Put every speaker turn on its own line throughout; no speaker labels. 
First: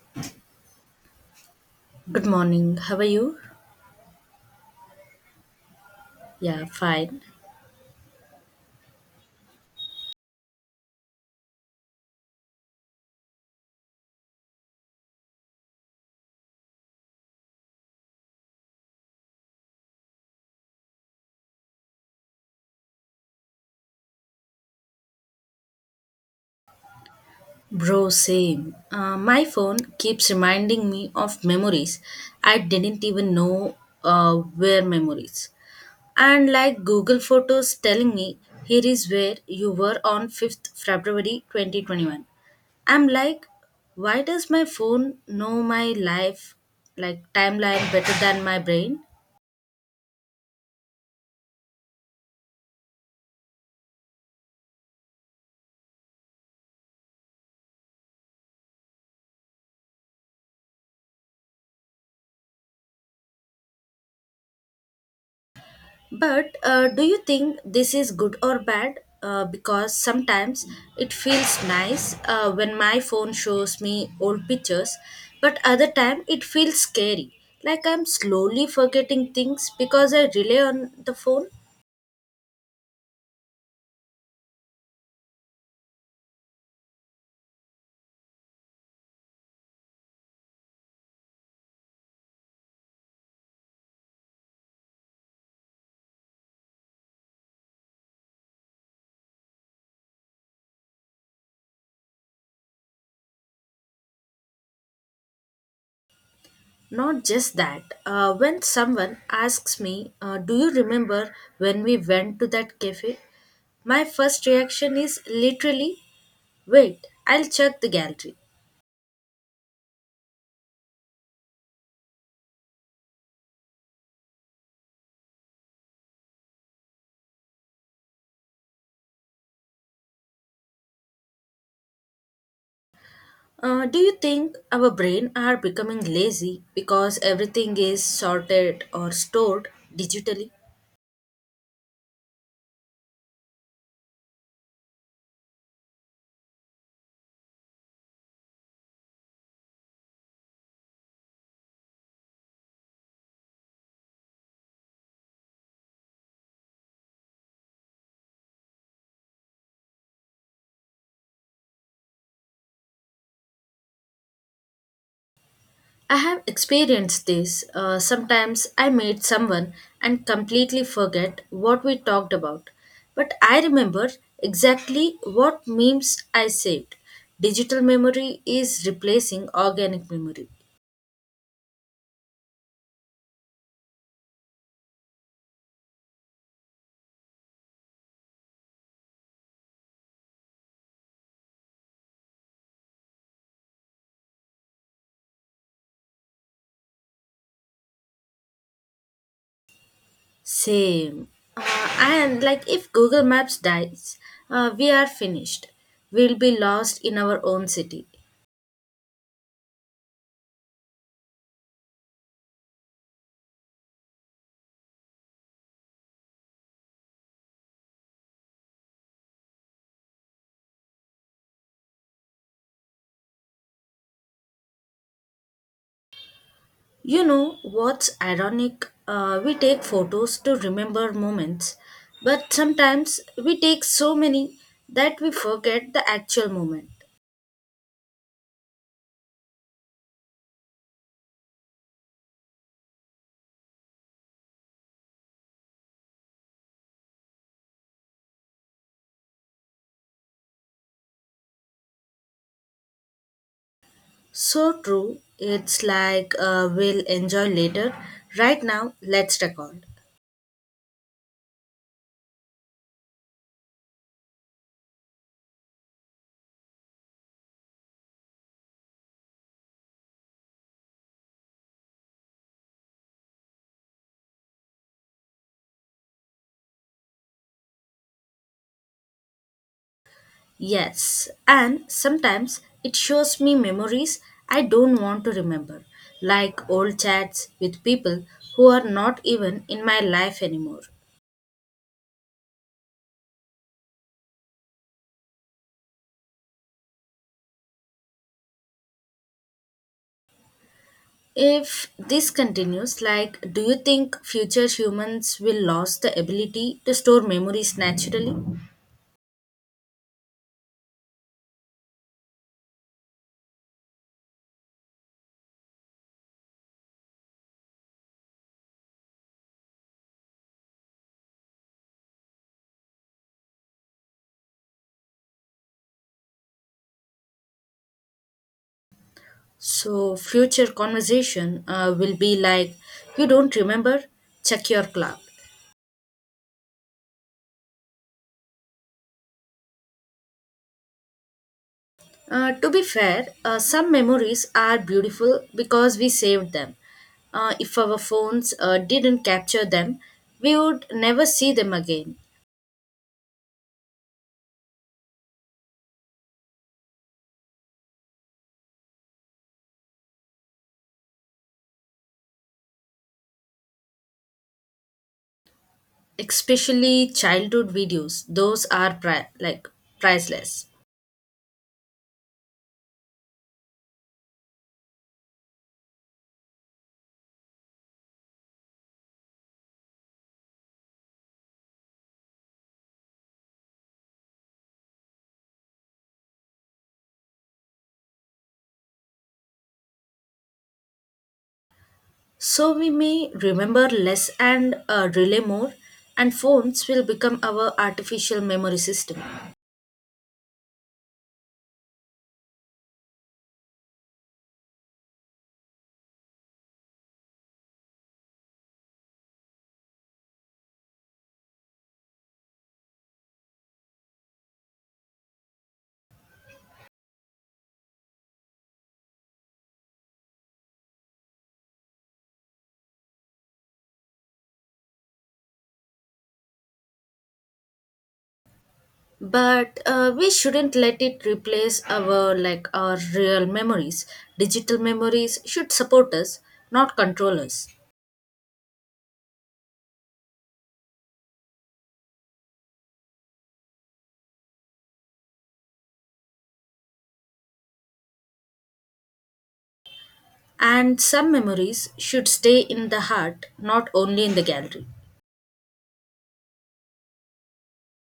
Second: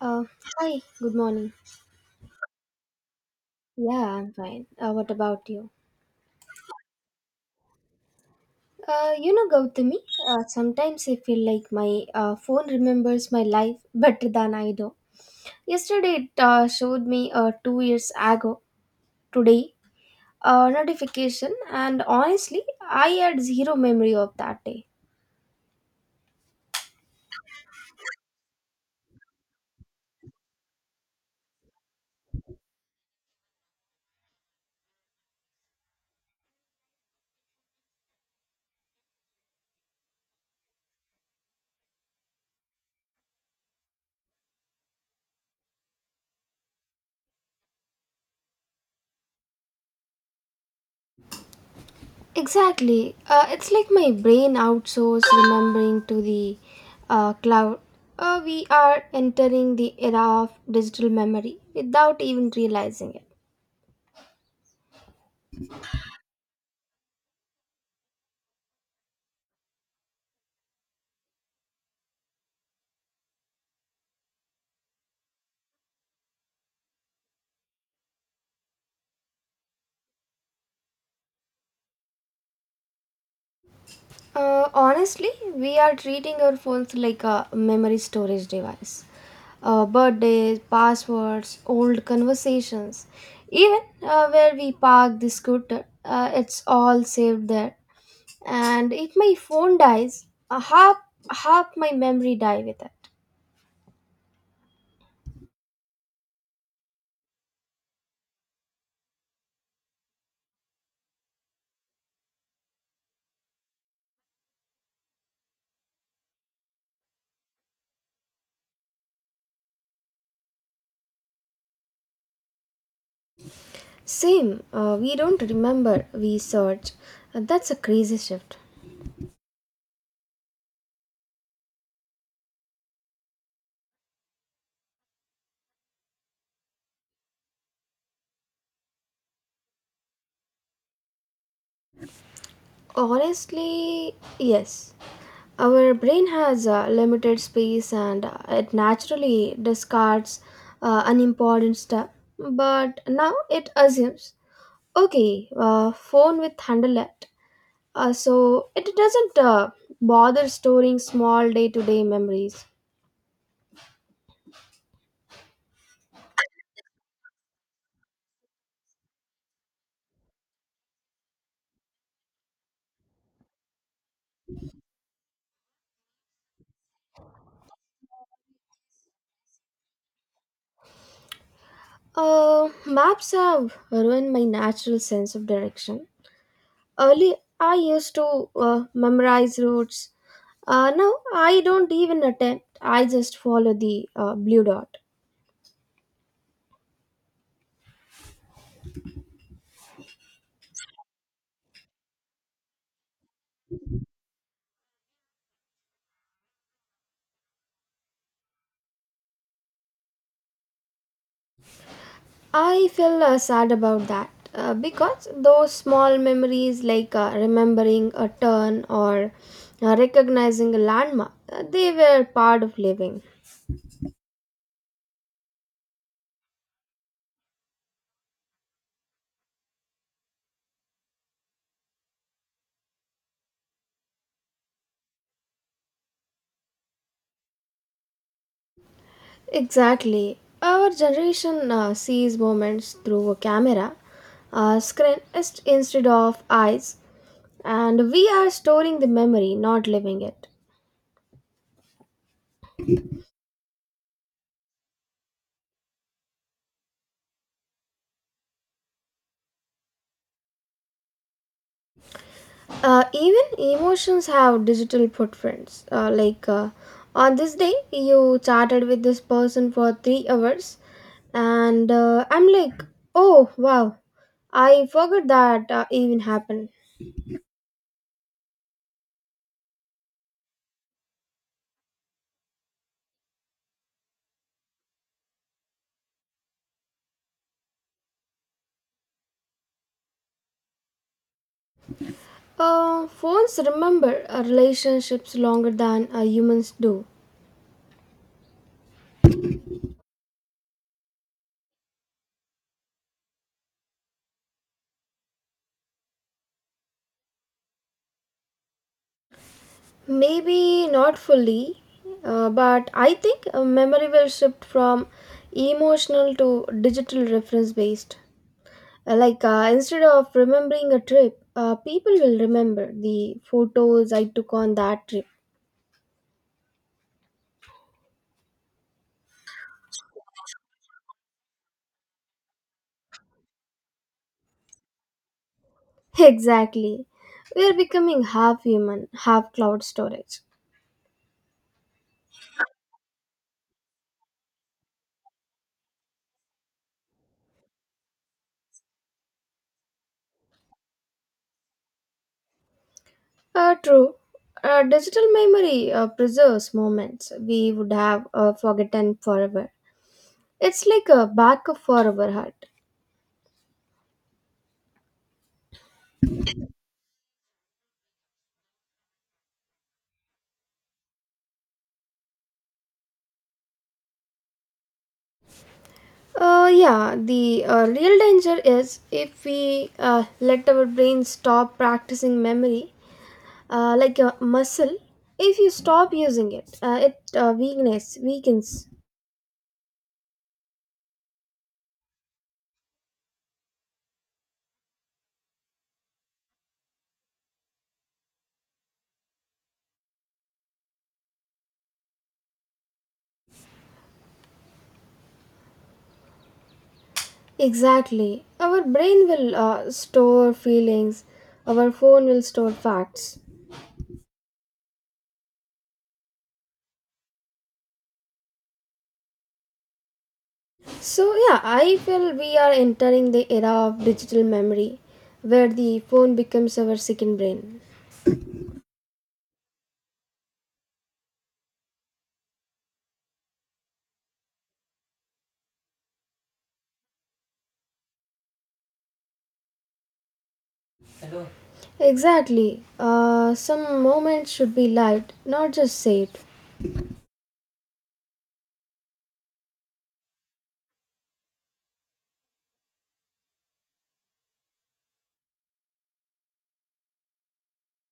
Uh, Hi, good morning.
Good morning. How are you?
Yeah, I'm fine. What about you?
Yeah, fine.
You know, Gautami, sometimes I feel like my phone remembers my life better than I do. Yesterday, it showed me 2 years ago, today, a notification, and honestly, I had zero memory of that day.
Bro, same. My phone keeps reminding me of memories. I didn't even know where memories. And like Google Photos telling me, here is where you were on 5th February 2021. I'm like, why does my phone know my life, like timeline, better than my brain?
Exactly. It's like my brain outsourced remembering to the cloud. We are entering the era of digital memory without even realizing it.
But do you think this is good or bad? Because sometimes it feels nice when my phone shows me old pictures, but other time it feels scary. Like I'm slowly forgetting things because I rely on the phone.
Honestly, we are treating our phones like a memory storage device. Birthdays, passwords, old conversations, even where we park the scooter, it's all saved there. And if my phone dies, half my memory die with it.
Not just that. When someone asks me, "Do you remember when we went to that cafe?" My first reaction is literally, wait, I'll check the gallery.
Same, we don't remember, we search. That's a crazy shift.
Do you think our brain are becoming lazy because everything is sorted or stored digitally?
Honestly, yes. Our brain has limited space and it naturally discards unimportant stuff, but now it assumes okay, phone with handlet. So it doesn't bother storing small day to day memories.
I have experienced this. Sometimes I meet someone and completely forget what we talked about, but I remember exactly what memes I saved. Digital memory is replacing organic memory.
Maps have ruined my natural sense of direction. Early, I used to memorize routes. Now I don't even attempt. I just follow the blue dot.
Same. And like if Google Maps dies, we are finished. We'll be lost in our own city.
I feel sad about that because those small memories, like remembering a turn or recognizing a landmark, they were part of living.
You know what's ironic? We take photos to remember moments, but sometimes we take so many that we forget the actual moment.
Exactly. Our generation sees moments through a camera, screen instead of eyes, and we are storing the memory, not living it.
So true, it's like we'll enjoy later. Right now, let's record.
Even emotions have digital footprints. On this day, you chatted with this person for 3 hours, and I'm like, oh wow, I forgot that even happened.
Yes, and sometimes it shows me memories I don't want to remember, like old chats with people who are not even in my life anymore.
Phones remember relationships longer than humans do.
If this continues, like, do you think future humans will lose the ability to store memories naturally?
Maybe not fully, but I think memory will shift from emotional to digital reference based. Instead of remembering a trip, people will remember the photos I took on that trip.
So, future conversation will be like, you don't remember? Check your cloud.
Exactly. We are becoming half human, half cloud storage.
To be fair, some memories are beautiful because we saved them. If our phones didn't capture them, we would never see them again.
True. Digital memory preserves moments we would have forgotten forever. It's like a backup for our heart.
Especially childhood videos; like priceless.
Yeah, the real danger is if we let our brain stop practicing memory, like a muscle if you stop using it it weakness weakens.
So we may remember less and rely more, and phones will become our artificial memory system.
Exactly, our brain will store feelings, our phone will store facts. So yeah, I feel we are entering the era of digital memory where the phone becomes our second brain.
But we shouldn't let it replace our like our real memories. Digital memories should support us, not control us.
Exactly, some moments should be lived, not just saved.
And some memories should stay in the heart, not only in the gallery.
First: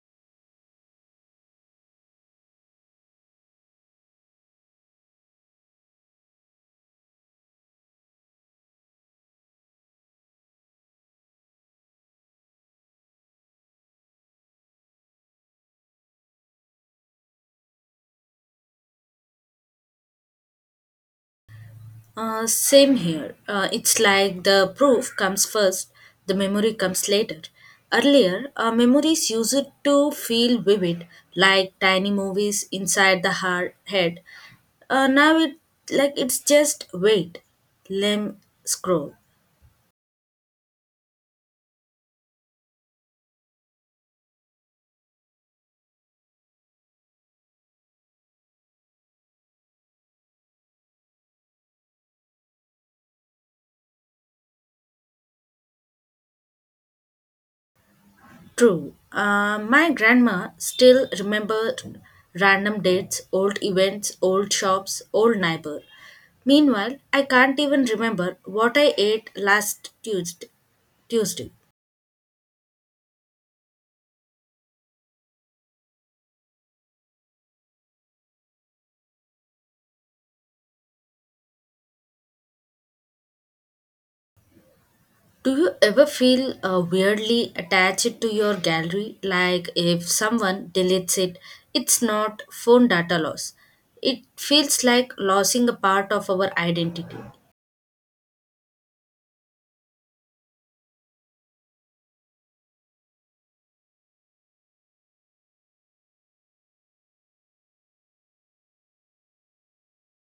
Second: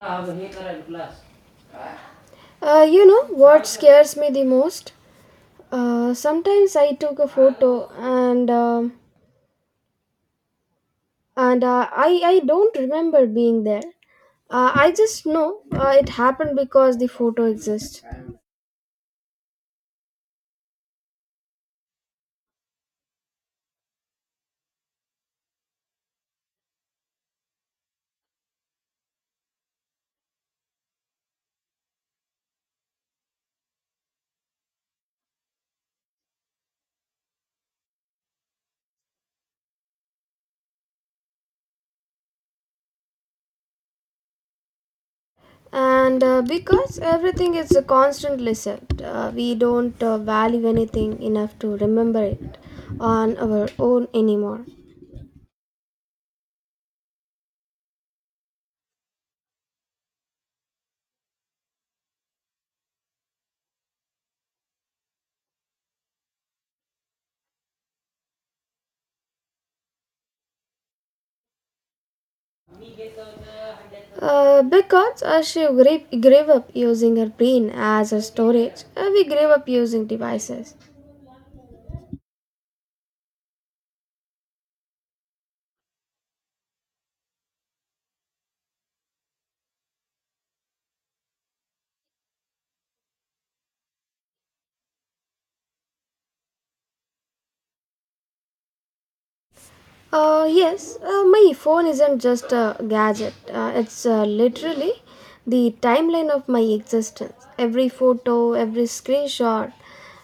Ah, the meter and glass. You know what scares me the most? Sometimes I took a photo and I don't remember being there. I just know it happened because the photo exists,
Same here. It's like the proof comes first, the memory comes later. Earlier, memories used to feel vivid, like tiny movies inside the heart, head. Now it like it's just wait, limb scroll.
and because everything is a constant list. We don't value anything enough to remember it on our own anymore.
True. My grandma still remember random dates, old events, old shops, old neighbor. Meanwhile, I can't even remember what I ate last Tuesday.
Because she gave up using her brain as a storage, we gave up using devices.
Do you ever feel weirdly attached to your gallery? Like if someone deletes it, it's not phone data loss. It feels like losing a part of our identity.
Yes, my phone isn't just a gadget. It's literally the timeline of my existence. Every photo, every screenshot,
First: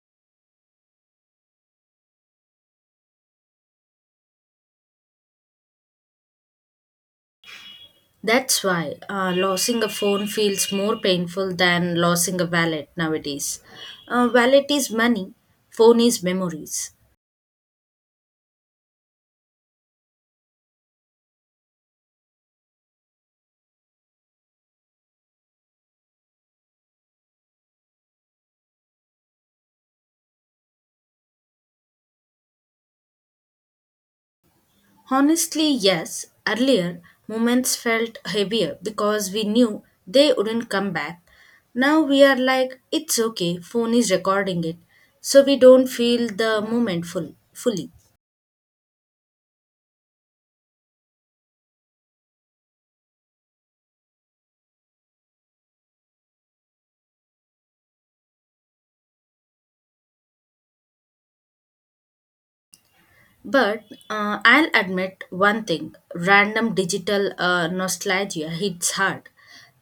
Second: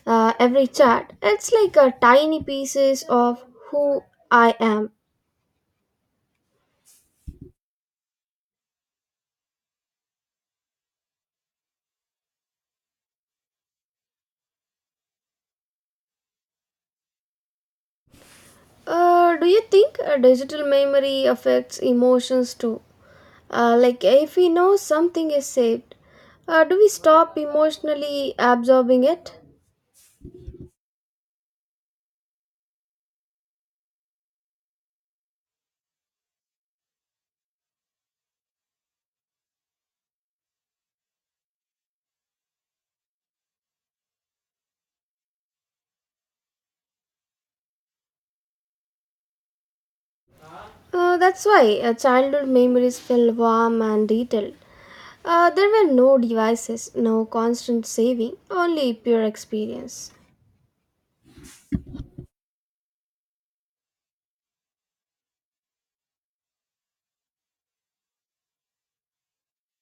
every chat. It's like a tiny pieces of who I am.
That's why losing a phone feels more painful than losing a wallet nowadays. Wallet is money, phone is memories.
Do you think digital memory affects emotions too? Like if we know something is saved, do we stop emotionally absorbing it?
Honestly, yes. Earlier, moments felt heavier because we knew they wouldn't come back. Now we are like, it's okay, phone is recording it. So we don't feel the moment fully.
That's why childhood memories feel warm and detailed. There were no devices, no constant saving, only pure experience.
But I'll admit one thing random digital nostalgia hits hard.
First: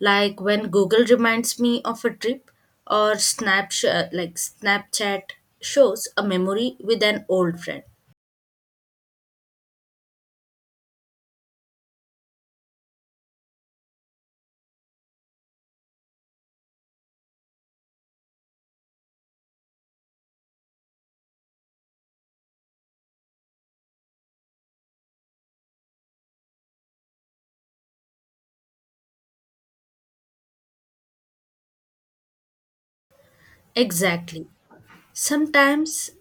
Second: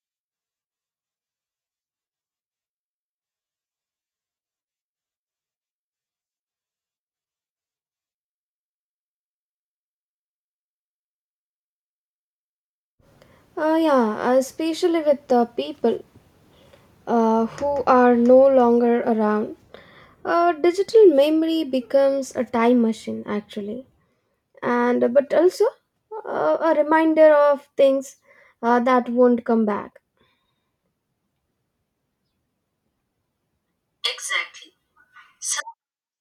Like when Google reminds me of a trip or like Snapchat shows a memory with an old friend.
Yeah, especially with the people who are no longer around. Digital memory becomes a time machine, actually, and but also a reminder of things that won't come back.
Exactly.
Exactly.
Sometimes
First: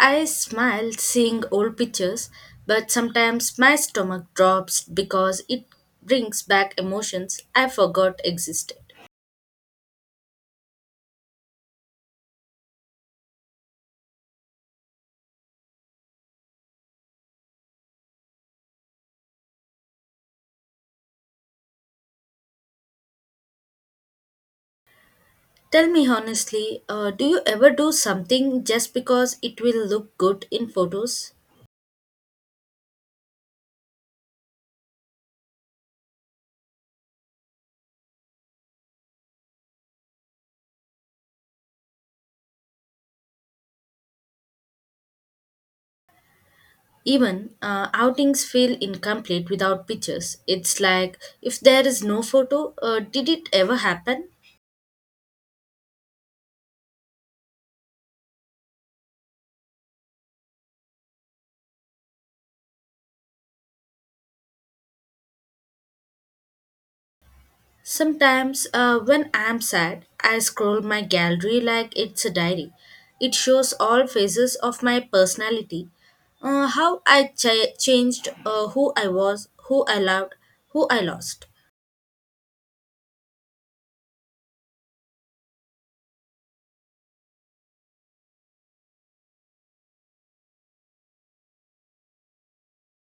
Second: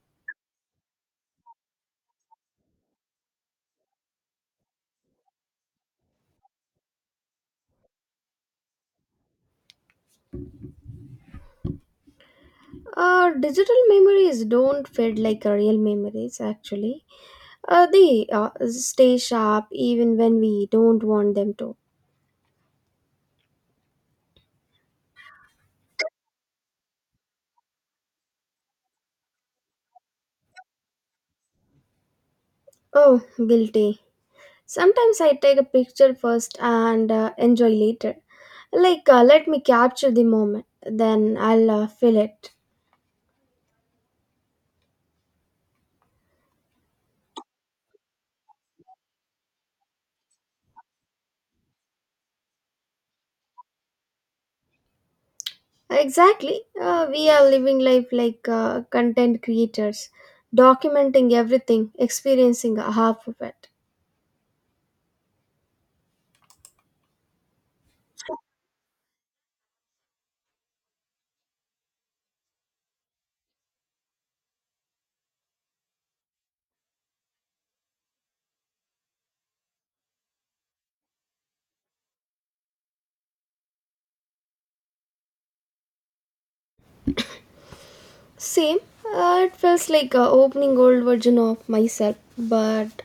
I smile seeing old pictures, but sometimes my stomach drops because it brings back emotions I forgot existed.
Digital memories don't fade like real memories, actually. They stay sharp even when we don't want them to.
Tell me honestly, do you ever do something just because it will look good in photos?
Oh, guilty. Sometimes I take a picture first and enjoy later. Like, let me capture the moment, then I'll feel it.
Even outings feel incomplete without pictures. It's like if there is no photo, did it ever happen?
Exactly. We are living life like content creators, documenting everything, experiencing half of it.
Sometimes, when I'm sad, I scroll my gallery like it's a diary. It shows all phases of my personality changed, who I was, who I loved, who I lost.
Same. It feels like a opening old version of myself, but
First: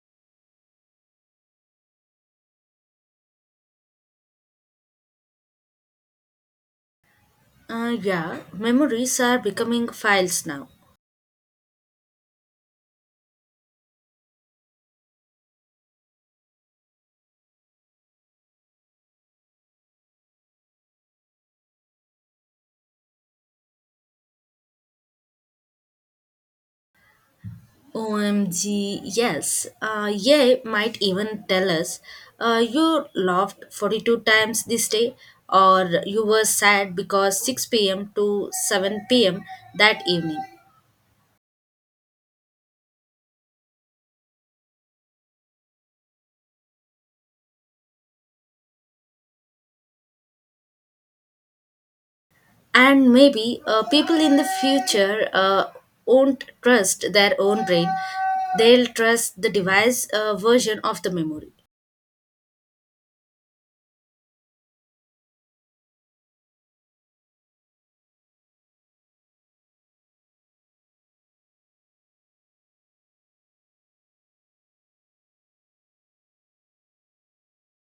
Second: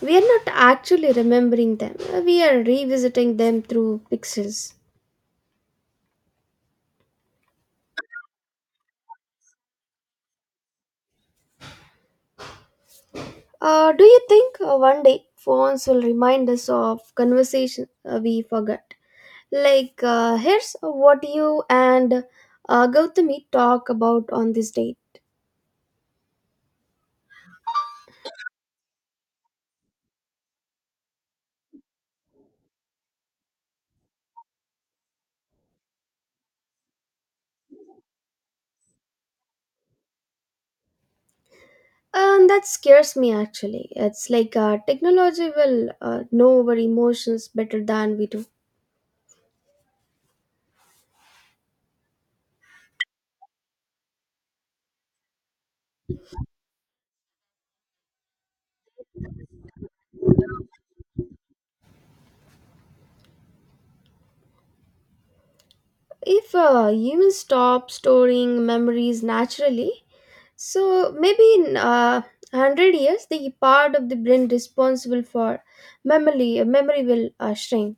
we are not actually remembering them. We are revisiting them through pixels.
Yeah, memories are becoming files now.
Do you think one day phones will remind us of conversation we forgot? Like, here's what you and Gautami talk about on this date.
OMG, yes. Yeah, might even tell us you laughed 42 times this day, or you were sad because 6 pm to 7 pm that evening.
And that scares me actually. It's like technology will know our emotions better than we do.
And maybe people in the future won't trust their own brain. They'll trust the device version of the memory,
If humans stop storing memories naturally, so maybe in 100 years the part of the brain responsible for memory will shrink.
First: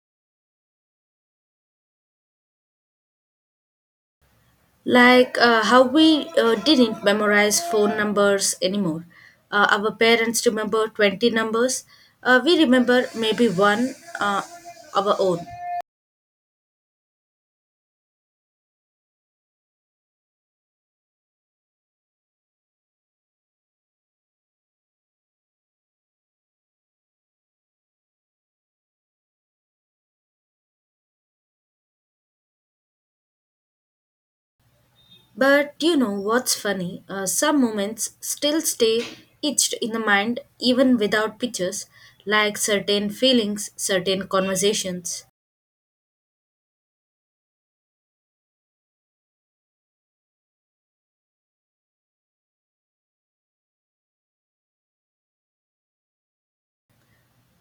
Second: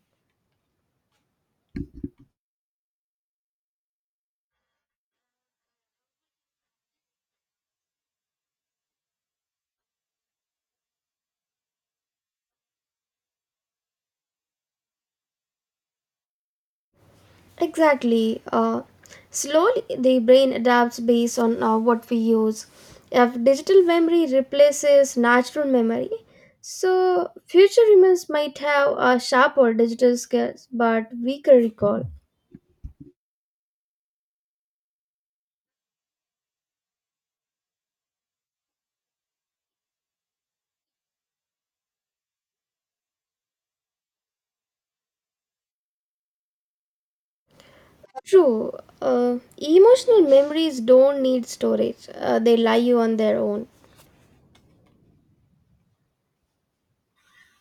like how we didn't memorize phone numbers anymore. Our parents remember 20 numbers. We remember maybe one, our own.
Exactly, slowly the brain adapts based on what we use. If digital memory replaces natural memory, so future humans might have sharper digital skills but weaker recall.
But you know what's funny? Some moments still stay etched in the mind even without pictures, like certain feelings, certain conversations.
True. Emotional memories don't need storage, they lie you on their own.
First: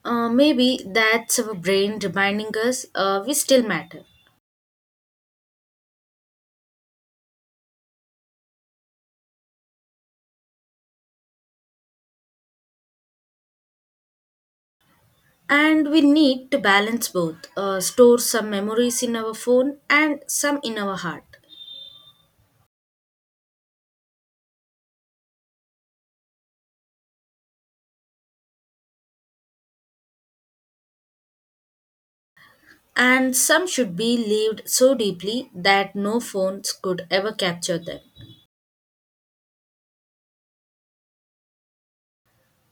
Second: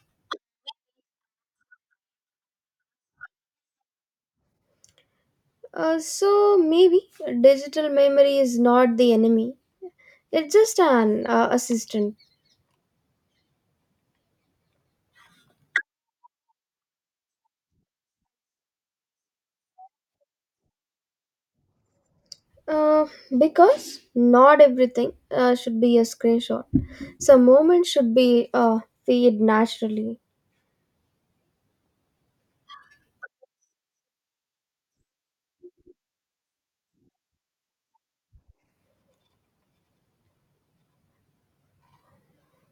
Maybe that's our brain reminding us we still matter.
So maybe digital memory is not the enemy, it's just an assistant.
And we need to balance both, store some memories in our phone and some in our heart.
Uh, because not everything should be a screenshot, some moments should be feed naturally.
And some should be lived so deeply that no phones could ever capture them.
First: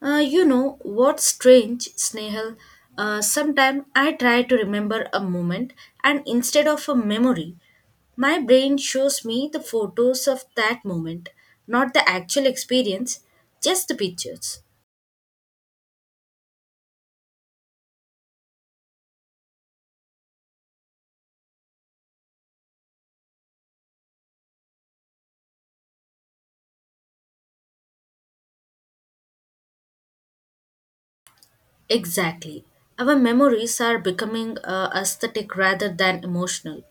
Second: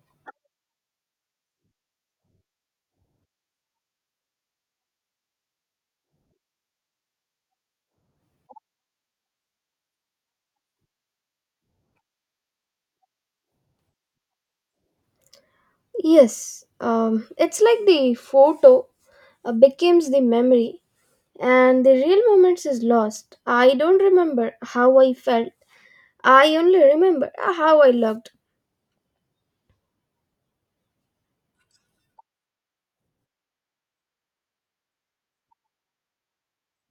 You know what's strange, Snehal? Sometimes I try to remember a moment, and instead of a memory, my brain shows me the photos of that moment, not the actual experience, just the pictures.
Yes, it's like the photo becomes the memory and the real moments is lost. I don't remember how I felt, I only remember how I looked.
Exactly. Our memories are becoming aesthetic rather than emotional.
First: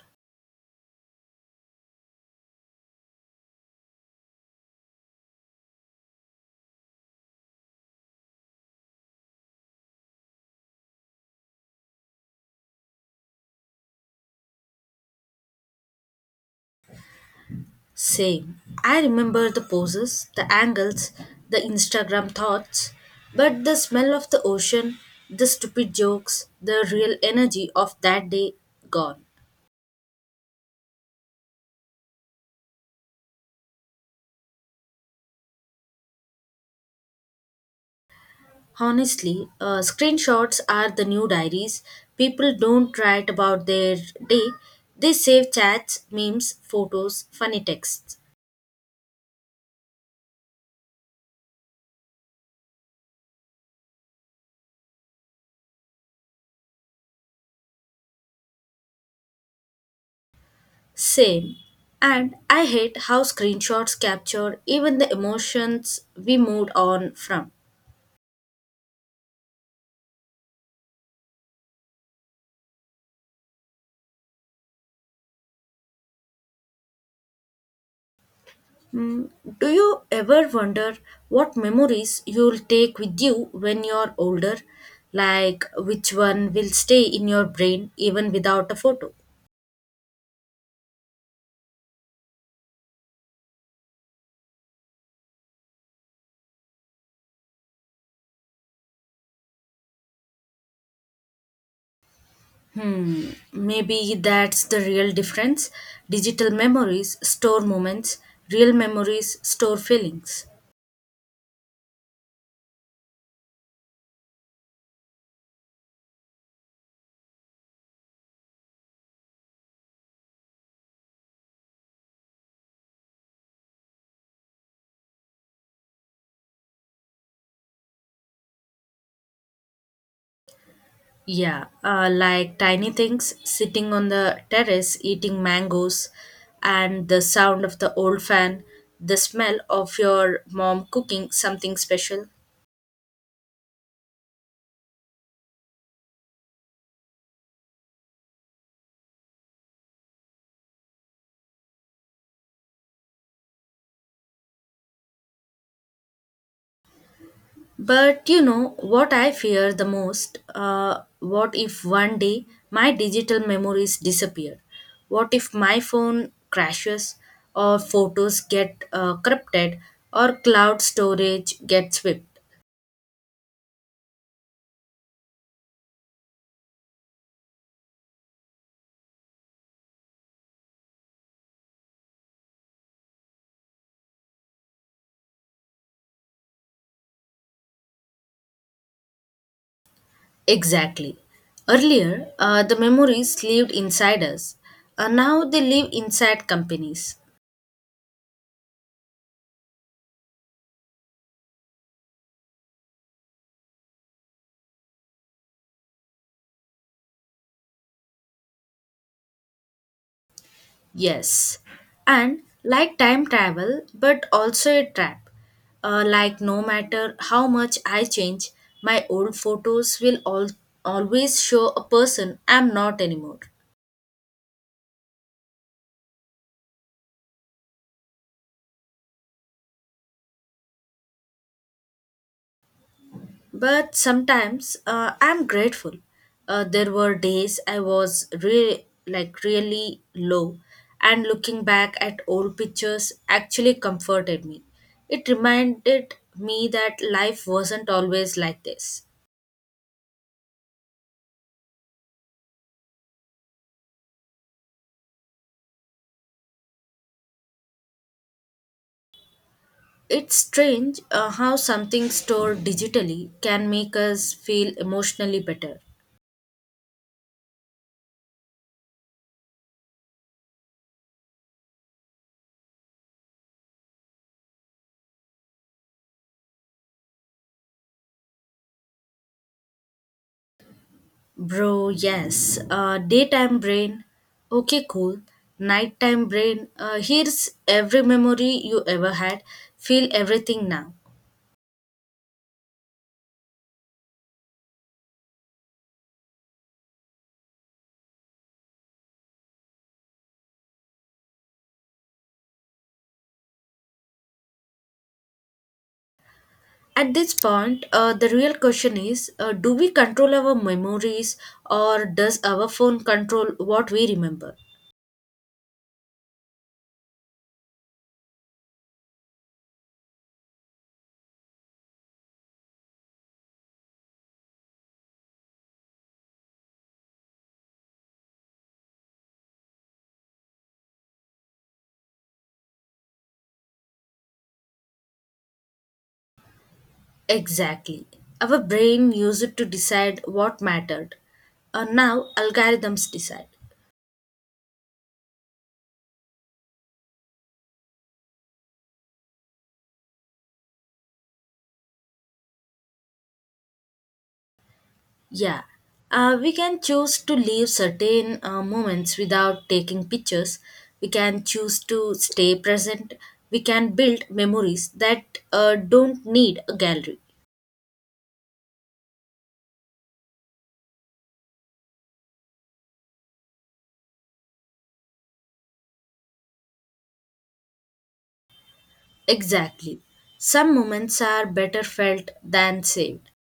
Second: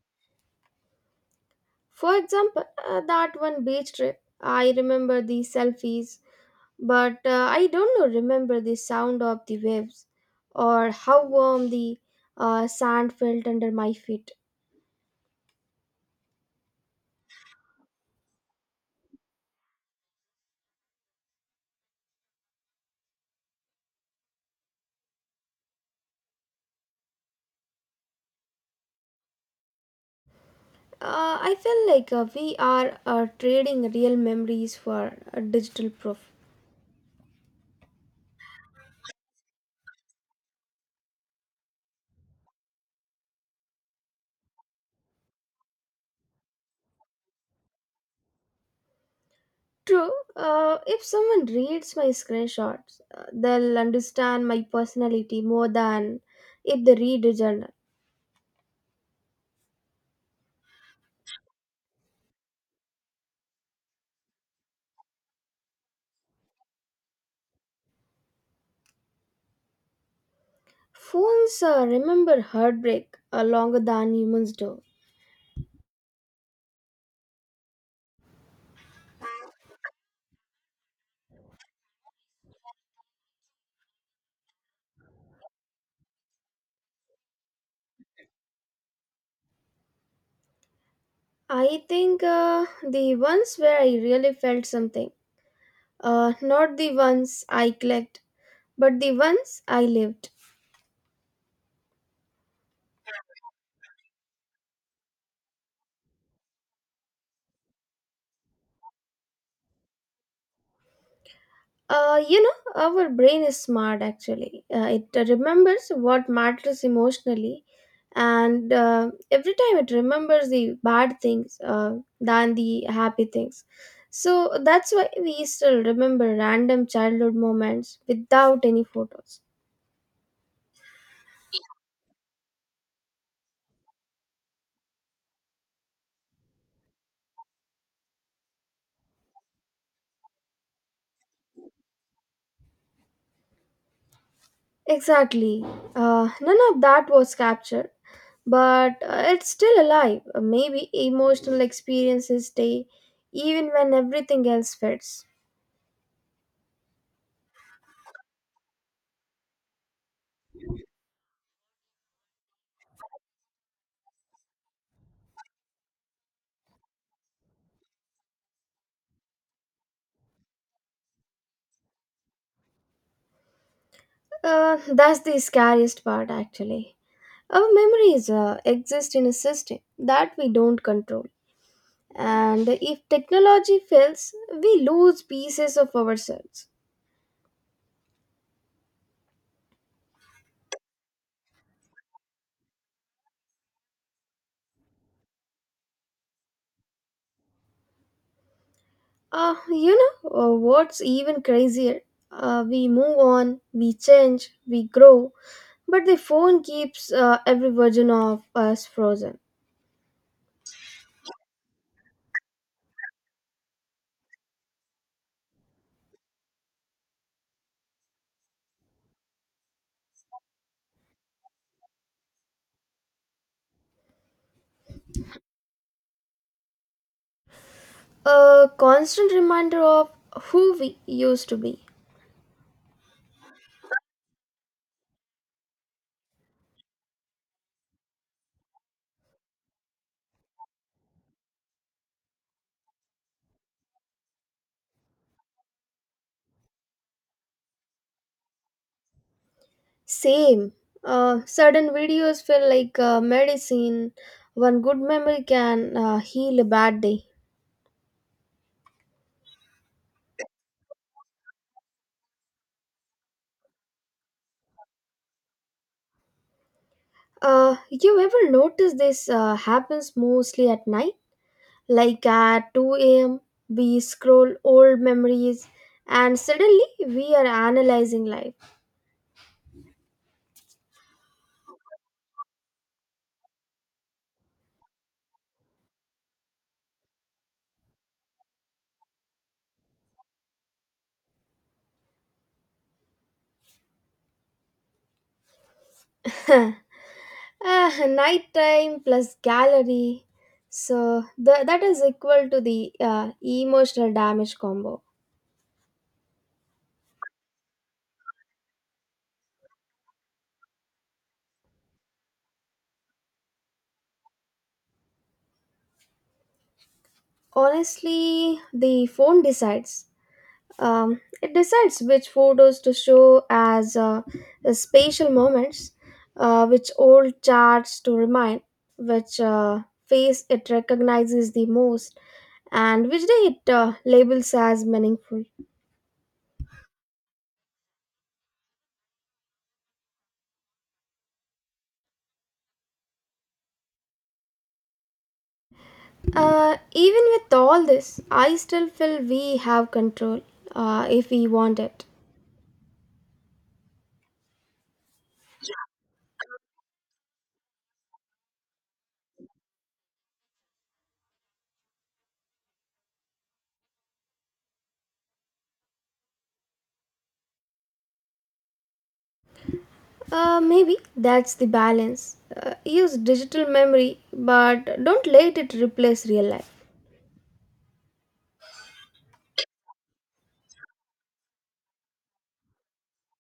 For example, that one beach trip. I remember the selfies, but I don't know, remember the sound of the waves or how warm the sand felt under my feet.
Same. I remember the poses, the angles, the Instagram thoughts, but the smell of the ocean, the stupid jokes, the real energy of that day gone.
I feel like we are trading real memories for digital proof.
Honestly, screenshots are the new diaries. People don't write about their day, they save chats, memes, photos, funny texts.
True, if someone reads my screenshots, they'll understand my personality more than if they read a journal.
Same. And I hate how screenshots capture even the emotions we moved on from.
Phones remember heartbreak longer than humans do.
Mm, do you ever wonder what memories you'll take with you when you're older? Like which one will stay in your brain even without a photo?
I think the ones where I really felt something, not the ones I clicked, but the ones I lived.
Hmm, maybe that's the real difference. Digital memories store moments, real memories store feelings.
You know, our brain is smart actually. It remembers what matters emotionally, and every time it remembers the bad things than the happy things. So that's why we still remember random childhood moments without any photos.
Yeah, like tiny things, sitting on the terrace eating mangoes, and the sound of the old fan, the smell of your mom cooking something special.
Exactly. None of that was captured, but it's still alive. Maybe emotional experiences stay even when everything else fades.
But you know what I fear the most? What if one day my digital memories disappear? What if my phone crashes, or photos get corrupted, or cloud storage gets swept?
That's the scariest part, actually. Our memories exist in a system that we don't control. And if technology fails, we lose pieces of ourselves.
Exactly. Earlier, the memories lived inside us. Now they live inside companies.
You know what's even crazier? We move on, we change, we grow, but the phone keeps every version of us frozen.
Yes, and like time travel, but also a trap. Like, no matter how much I change, my old photos always show a person I'm not anymore.
A constant reminder of who we used to be.
But sometimes I'm grateful. There were days I was like really low, and looking back at old pictures actually comforted me. It reminded me that life wasn't always like this.
Same. Certain videos feel like medicine. One good memory can heal a bad day.
It's strange how something stored digitally can make us feel emotionally better.
You ever notice this happens mostly at night? Like at 2 a.m., we scroll old memories and suddenly we are analyzing life.
Bro, yes. Daytime brain, okay, cool. Nighttime brain, here's every memory you ever had. Feel everything now.
Ah, nighttime plus gallery. So that is equal to the emotional damage combo.
At this point, the real question is do we control our memories or does our phone control what we remember?
Honestly, the phone decides. It decides which photos to show as spatial moments, which old charts to remind, which face it recognizes the most, and which day it labels as meaningful.
Exactly. Our brain used it to decide what mattered. Now algorithms decide.
Even with all this, I still feel we have control if we want it.
Yeah. We can choose to leave certain moments without taking pictures. We can choose to stay present. We can build memories that don't need a gallery.
Maybe that's the balance. Use digital memory, but don't let it replace real life.
Exactly. Some moments are better felt than saved.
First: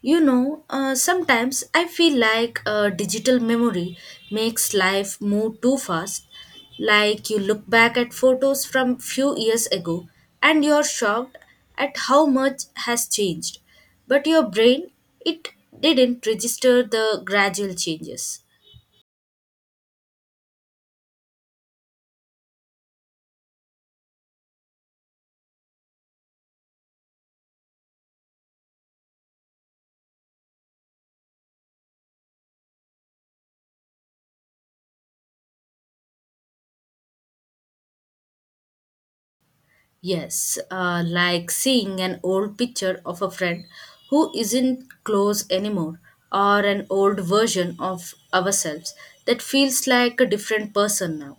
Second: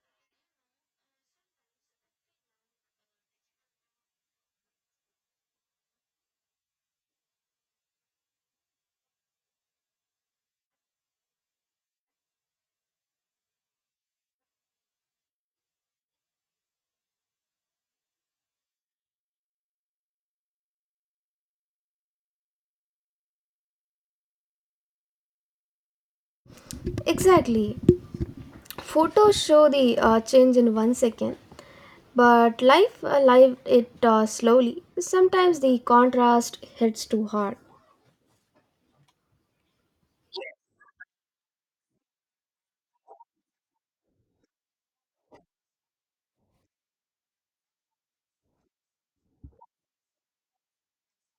You know, sometimes I feel like digital memory makes life move too fast. Like you look back at photos from few years ago and you're shocked at how much has changed. But your brain, it didn't register the gradual changes.
Exactly. Photos show the change in one second, but life live it slowly. Sometimes the contrast hits too hard.
Yes, like seeing an old picture of a friend who isn't close anymore, or an old version of ourselves that feels like a different person now.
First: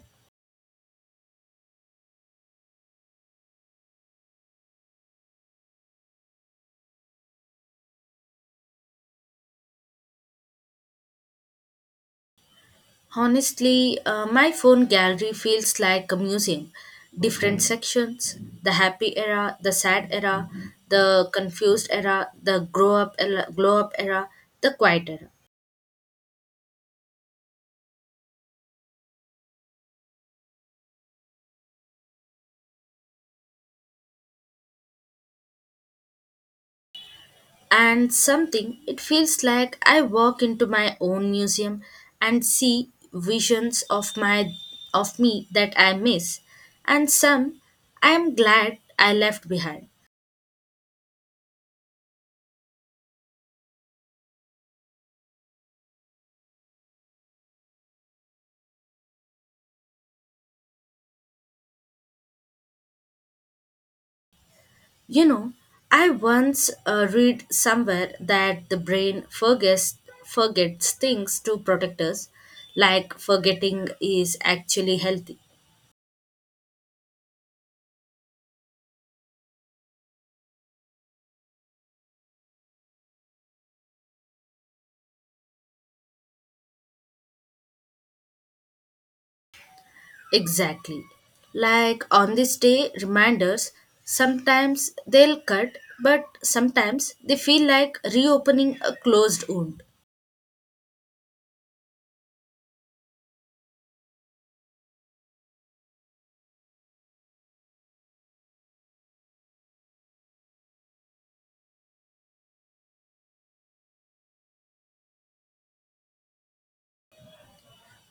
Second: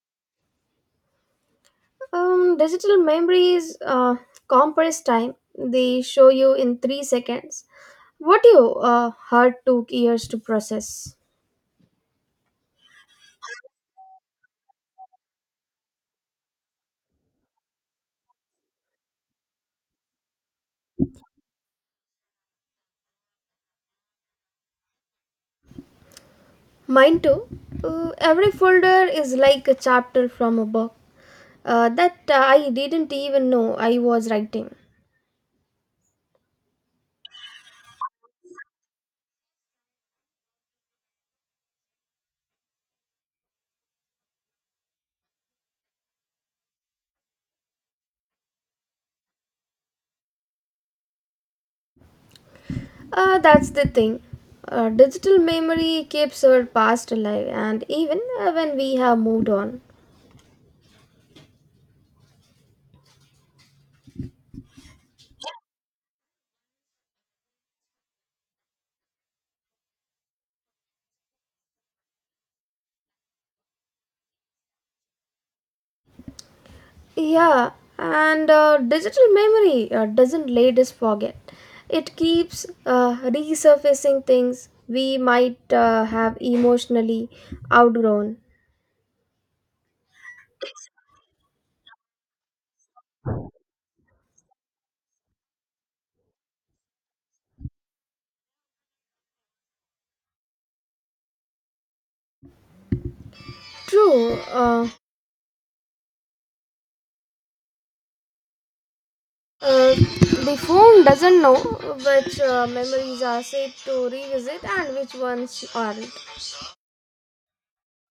Digital memories compress time. They show you in 3 seconds what you heard took years to process.
Honestly, my phone gallery feels like a museum. Different sections the happy era, the sad era, the confused era, glow up era, the quiet era.
Mine too. Every folder is like a chapter from a book that I didn't even know I was writing.
And something it feels like I walk into my own museum and see visions of my of me that I miss, and some I am glad I left behind.
That's the thing. Digital memory keeps our past alive, and even when we have moved on.
You know, I once read somewhere that the brain forgets forgets things to protect us, like forgetting is actually healthy.
Yeah, and digital memory doesn't let us forget. It keeps resurfacing things we might have emotionally outgrown.
Exactly. Like on this day, reminders, sometimes they'll cut, but sometimes they feel like reopening a closed wound.
True, the phone doesn't know which memories are safe to revisit and which ones aren't.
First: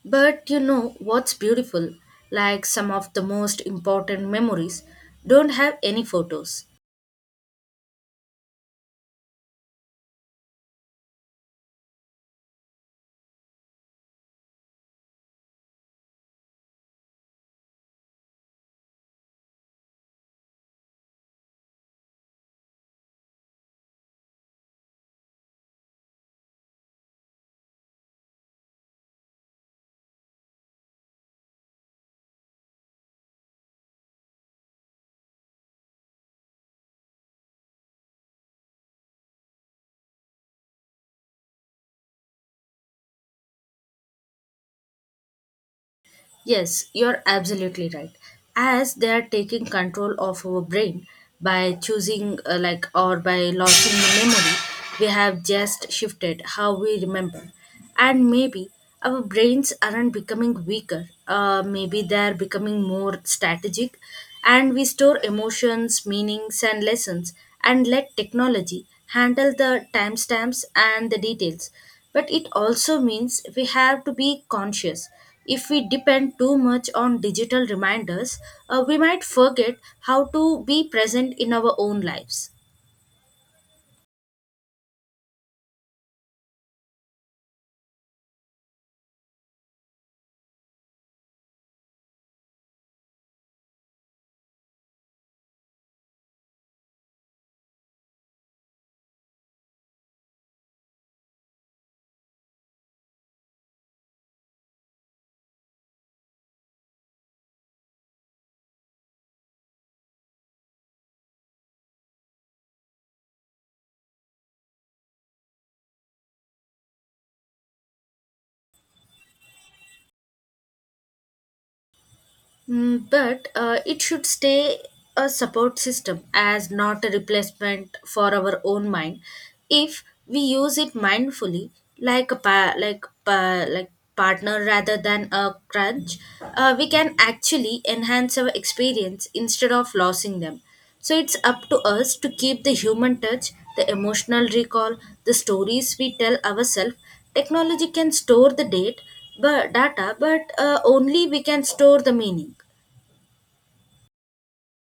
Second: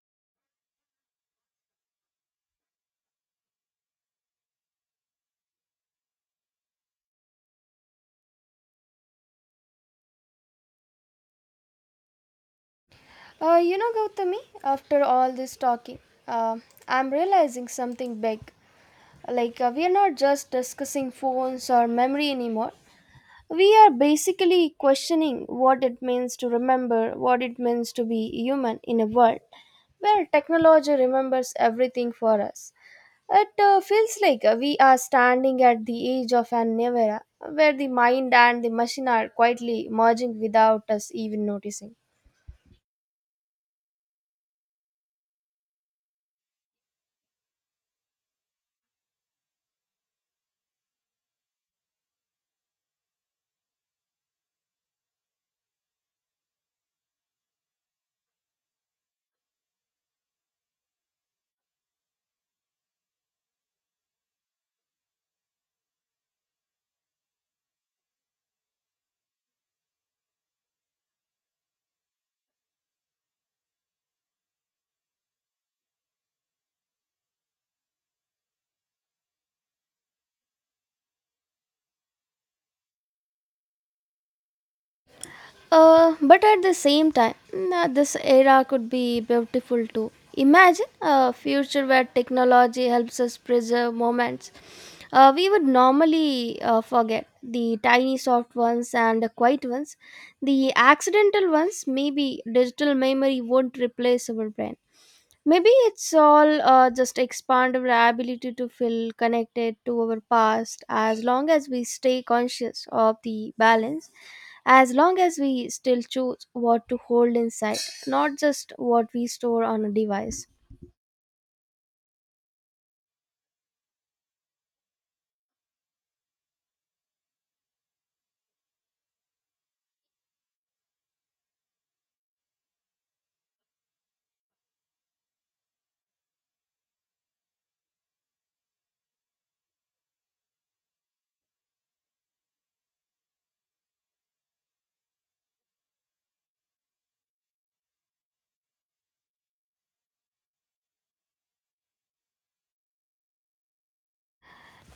But you know what's beautiful? Like some of the most important memories don't have any photos.
You know, Gautami, after all this talking, uh, I'm realizing something big. Like, we are not just discussing phones or memory anymore. We are basically questioning what it means to remember, what it means to be human in a world where technology remembers everything for us. It feels like we are standing at the edge of an new era where the mind and the machine are quietly merging without us even noticing.
Yes, you're absolutely right. As they are taking control of our brain by choosing, like, or by losing the memory, we have just shifted how we remember. And maybe our brains aren't becoming weaker, maybe they're becoming more strategic, and we store emotions, meanings, and lessons, and let technology handle the timestamps and the details. But it also means we have to be conscious if we depend too much on digital reminders, we might forget how to be present in our own lives.
But at the same time, this era could be beautiful too. Imagine a future where technology helps us preserve moments we would normally forget. The tiny soft ones and the quiet ones. The accidental ones, maybe digital memory won't replace our brain. Maybe it's all just expand our ability to feel connected to our past as long as we stay conscious of the balance, as long as we still choose what to hold inside, not just what we store on a device.
Mm, but it should stay a support system as not a replacement for our own mind. If we use it mindfully, like a pa- like partner rather than a crutch, we can actually enhance our experience instead of losing them. So it's up to us to keep the human touch, the emotional recall, the stories we tell ourselves. Technology can store the date, but data, but only we can store the meaning.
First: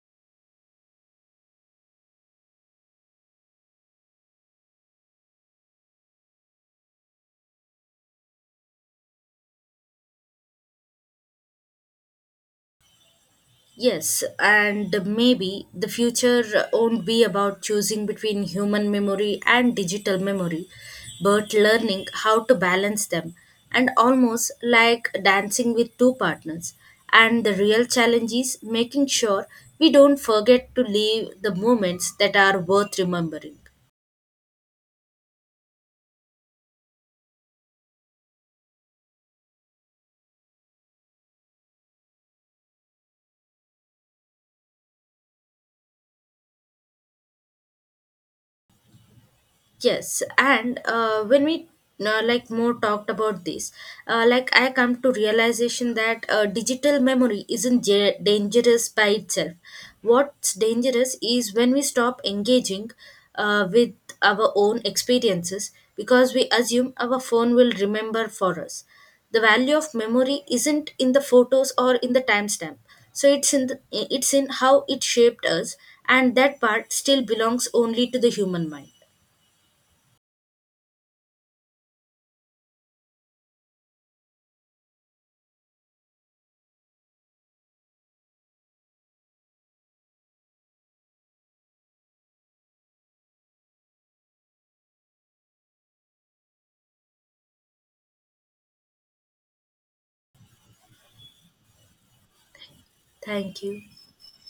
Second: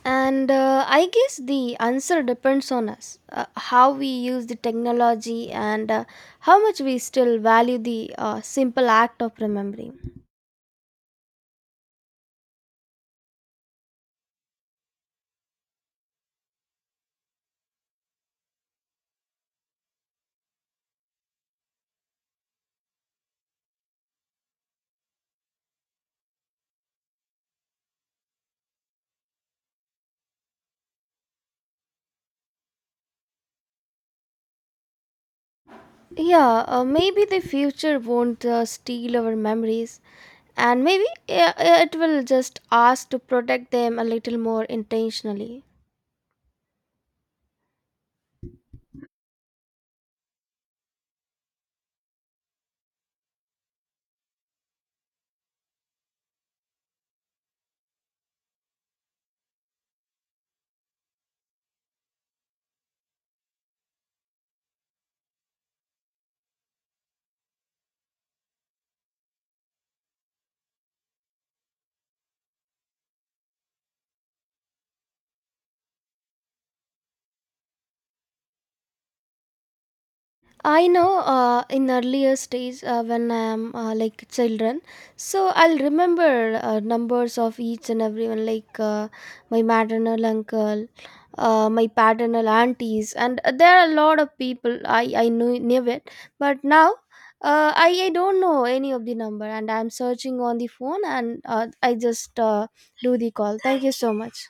And I guess the answer depends on us how we use the technology and how much we still value the simple act of remembering.
Yes, and maybe the future won't be about choosing between human memory and digital memory, but learning how to balance them, and almost like dancing with two partners. And the real challenge is making sure we don't forget to leave the moments that are worth remembering.
Yeah, maybe the future won't steal our memories, and maybe it will just ask to protect them a little more intentionally.
Yes, and when we like more talked about this, like I come to realization that digital memory isn't ja dangerous by itself. What's dangerous is when we stop engaging with our own experiences because we assume our phone will remember for us. The value of memory isn't in the photos or in the timestamp. So it's in how it shaped us, and that part still belongs only to the human mind.
I know in earlier stage when I am like children, so I'll remember numbers of each and everyone, like my maternal uncle, my paternal aunties, and there are a lot of people I knew it. But now I don't know any of the number and I'm searching on the phone and I just do the call.
Thank you.
Thank you so much.